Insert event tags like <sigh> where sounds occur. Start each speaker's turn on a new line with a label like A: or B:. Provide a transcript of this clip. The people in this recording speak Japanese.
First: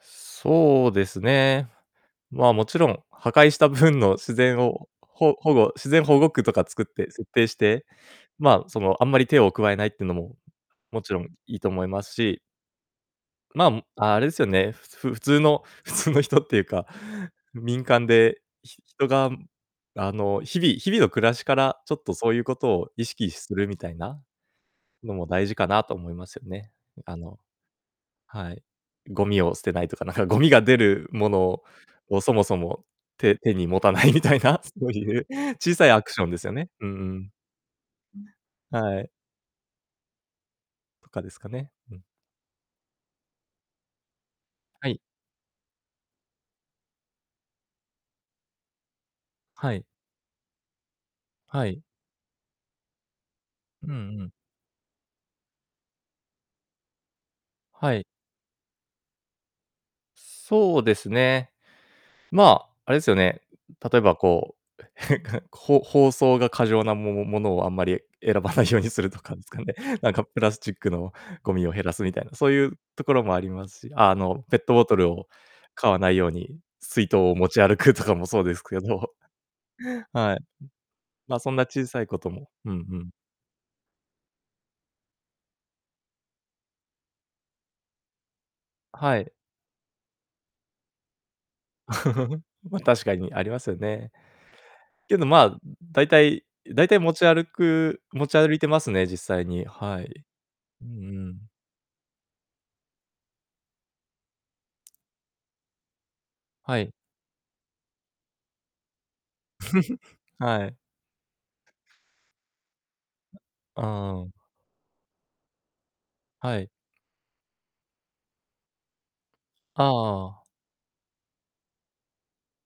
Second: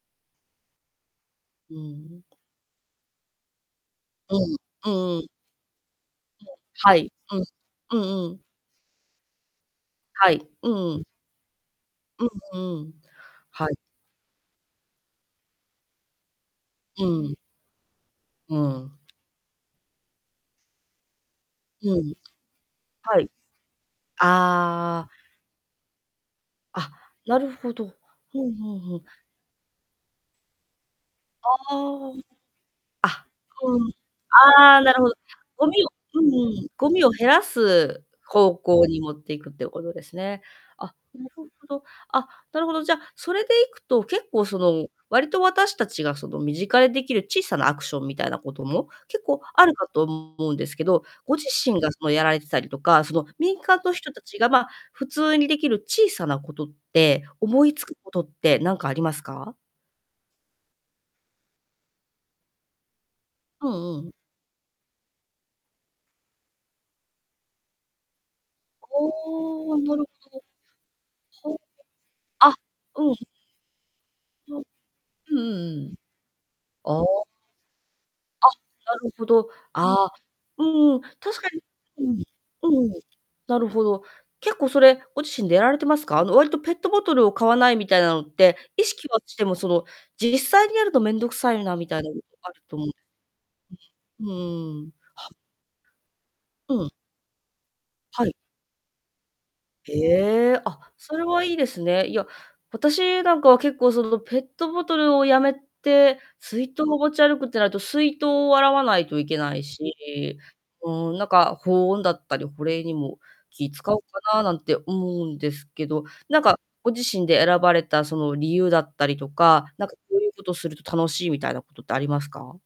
A: そうですね。
B: うん。
A: まあもちろん破壊した分の自
B: うん。
A: 然を
B: うんうん。
A: ほ-保護、自然保護区
B: うん、
A: とか作っ
B: は
A: て
B: い、
A: 設
B: うん。
A: 定して、
B: うんうん。
A: まあそのあんまり手を加えないっていうの
B: は
A: も、
B: い、うんう
A: も
B: ん。
A: ちろんいいと思います
B: う
A: し。
B: うん。はい。
A: まあ、あれですよね、ふふ普通の、普通の人っていうか、
B: うん。
A: 民間で
B: うん。
A: 人が、あの、日々日々の暮らしから、ちょ
B: う
A: っと
B: ん。
A: そういうことを意
B: は
A: 識
B: い。
A: するみたいな
B: あ
A: のも
B: あ。
A: 大事かなと思いますよね。
B: あ、
A: あの
B: なるほど。ふ
A: は
B: ん
A: い。
B: ふんふん。
A: ゴミを捨てないとか、なんかゴミが出るも
B: あ
A: のをそもそも、
B: あ。あ、
A: て手に
B: う
A: 持
B: ん。
A: たないみたいな、
B: ああ、
A: そう
B: なるほど。
A: いう
B: ご
A: 小
B: み
A: さ
B: を、
A: いアクシ
B: う
A: ョ
B: んう
A: ンですよ
B: ん。
A: ね。う
B: ごみを減
A: ん
B: らす方
A: うん。
B: 向に
A: はい。
B: 持っていくっていうことですね。あ、
A: とか
B: な
A: で
B: る
A: すか
B: ほ
A: ね、
B: ど。
A: うん。
B: あ、なるほど、じゃあ、それでいくと、結構そ
A: は
B: の
A: い。
B: 割と私たちがその身近でできる小さなアクションみたいなことも、結構ある
A: はい。
B: かと思うんですけど、ご自
A: はい。
B: 身がそのやられてたりとか、その民間
A: うん-
B: の
A: う
B: 人
A: ん。
B: 達が、ま、普通にできる小さなことって、思いつ
A: は
B: く
A: い。
B: ことって何かありますか？
A: そうですね。まあ、あれですよね、
B: うん
A: 例え
B: うん。
A: ばこう、<giggles> ほ包装が過剰なもものをあんまり選ばないよう
B: あ
A: にするとかですかね。
B: あ、なる
A: なんかプラスチックの
B: ほ
A: ゴ
B: ど。は、
A: ミを減らすみたいな、そう
B: あ、
A: いうと
B: う
A: こ
B: ん。
A: ろもありますし、あのペ
B: そ
A: ッ
B: う、
A: トボトルを
B: うんうんう
A: 買
B: ん。
A: わないように、
B: あ
A: 水筒
B: あ。
A: を持ち歩くとかもそう
B: あっ、
A: ですけ
B: なる
A: ど。
B: ほど、ああ、
A: はい。
B: うんうん、
A: まあ
B: 確か
A: そん
B: に、
A: な小さいことも、
B: う
A: うん
B: んう
A: う
B: ん、
A: ん。
B: なるほど。結構それ、ご自身でやられてますか？あの割とペットボトルを買わないみたいなのって、意識
A: は
B: は
A: い。
B: しても、その、実際にやると面倒くさいなみたいなの
A: <chuckles>
B: あると
A: ま、
B: 思うんです。
A: 確かにありますよね。
B: うん。うんうんうん。
A: けどまあだいたい
B: う
A: だい
B: ん。
A: たい持ち歩く持
B: はい。
A: ち歩いてますね実際に、はい。
B: へえ、あ、
A: うん
B: そ
A: う
B: れ
A: ん。
B: はいいですね。いや、私なんかは、結構そのペットボトルをやめて、水
A: は
B: 筒を
A: い。
B: 持ち歩くってなると、水筒を洗わないといけないし、
A: <giggles> はい。
B: うーん、なんか、保温だったり、保冷にも気使おう
A: あ
B: か
A: あ。
B: ななんて思うんですけど、何
A: は
B: か、
A: い。
B: ご自身で選ばれた、その理由だったりとか、
A: ああ
B: なんかこ
A: あ
B: う
A: あ
B: いう
A: あ
B: こ
A: あ。
B: とすると楽しいみたいなことってありますか？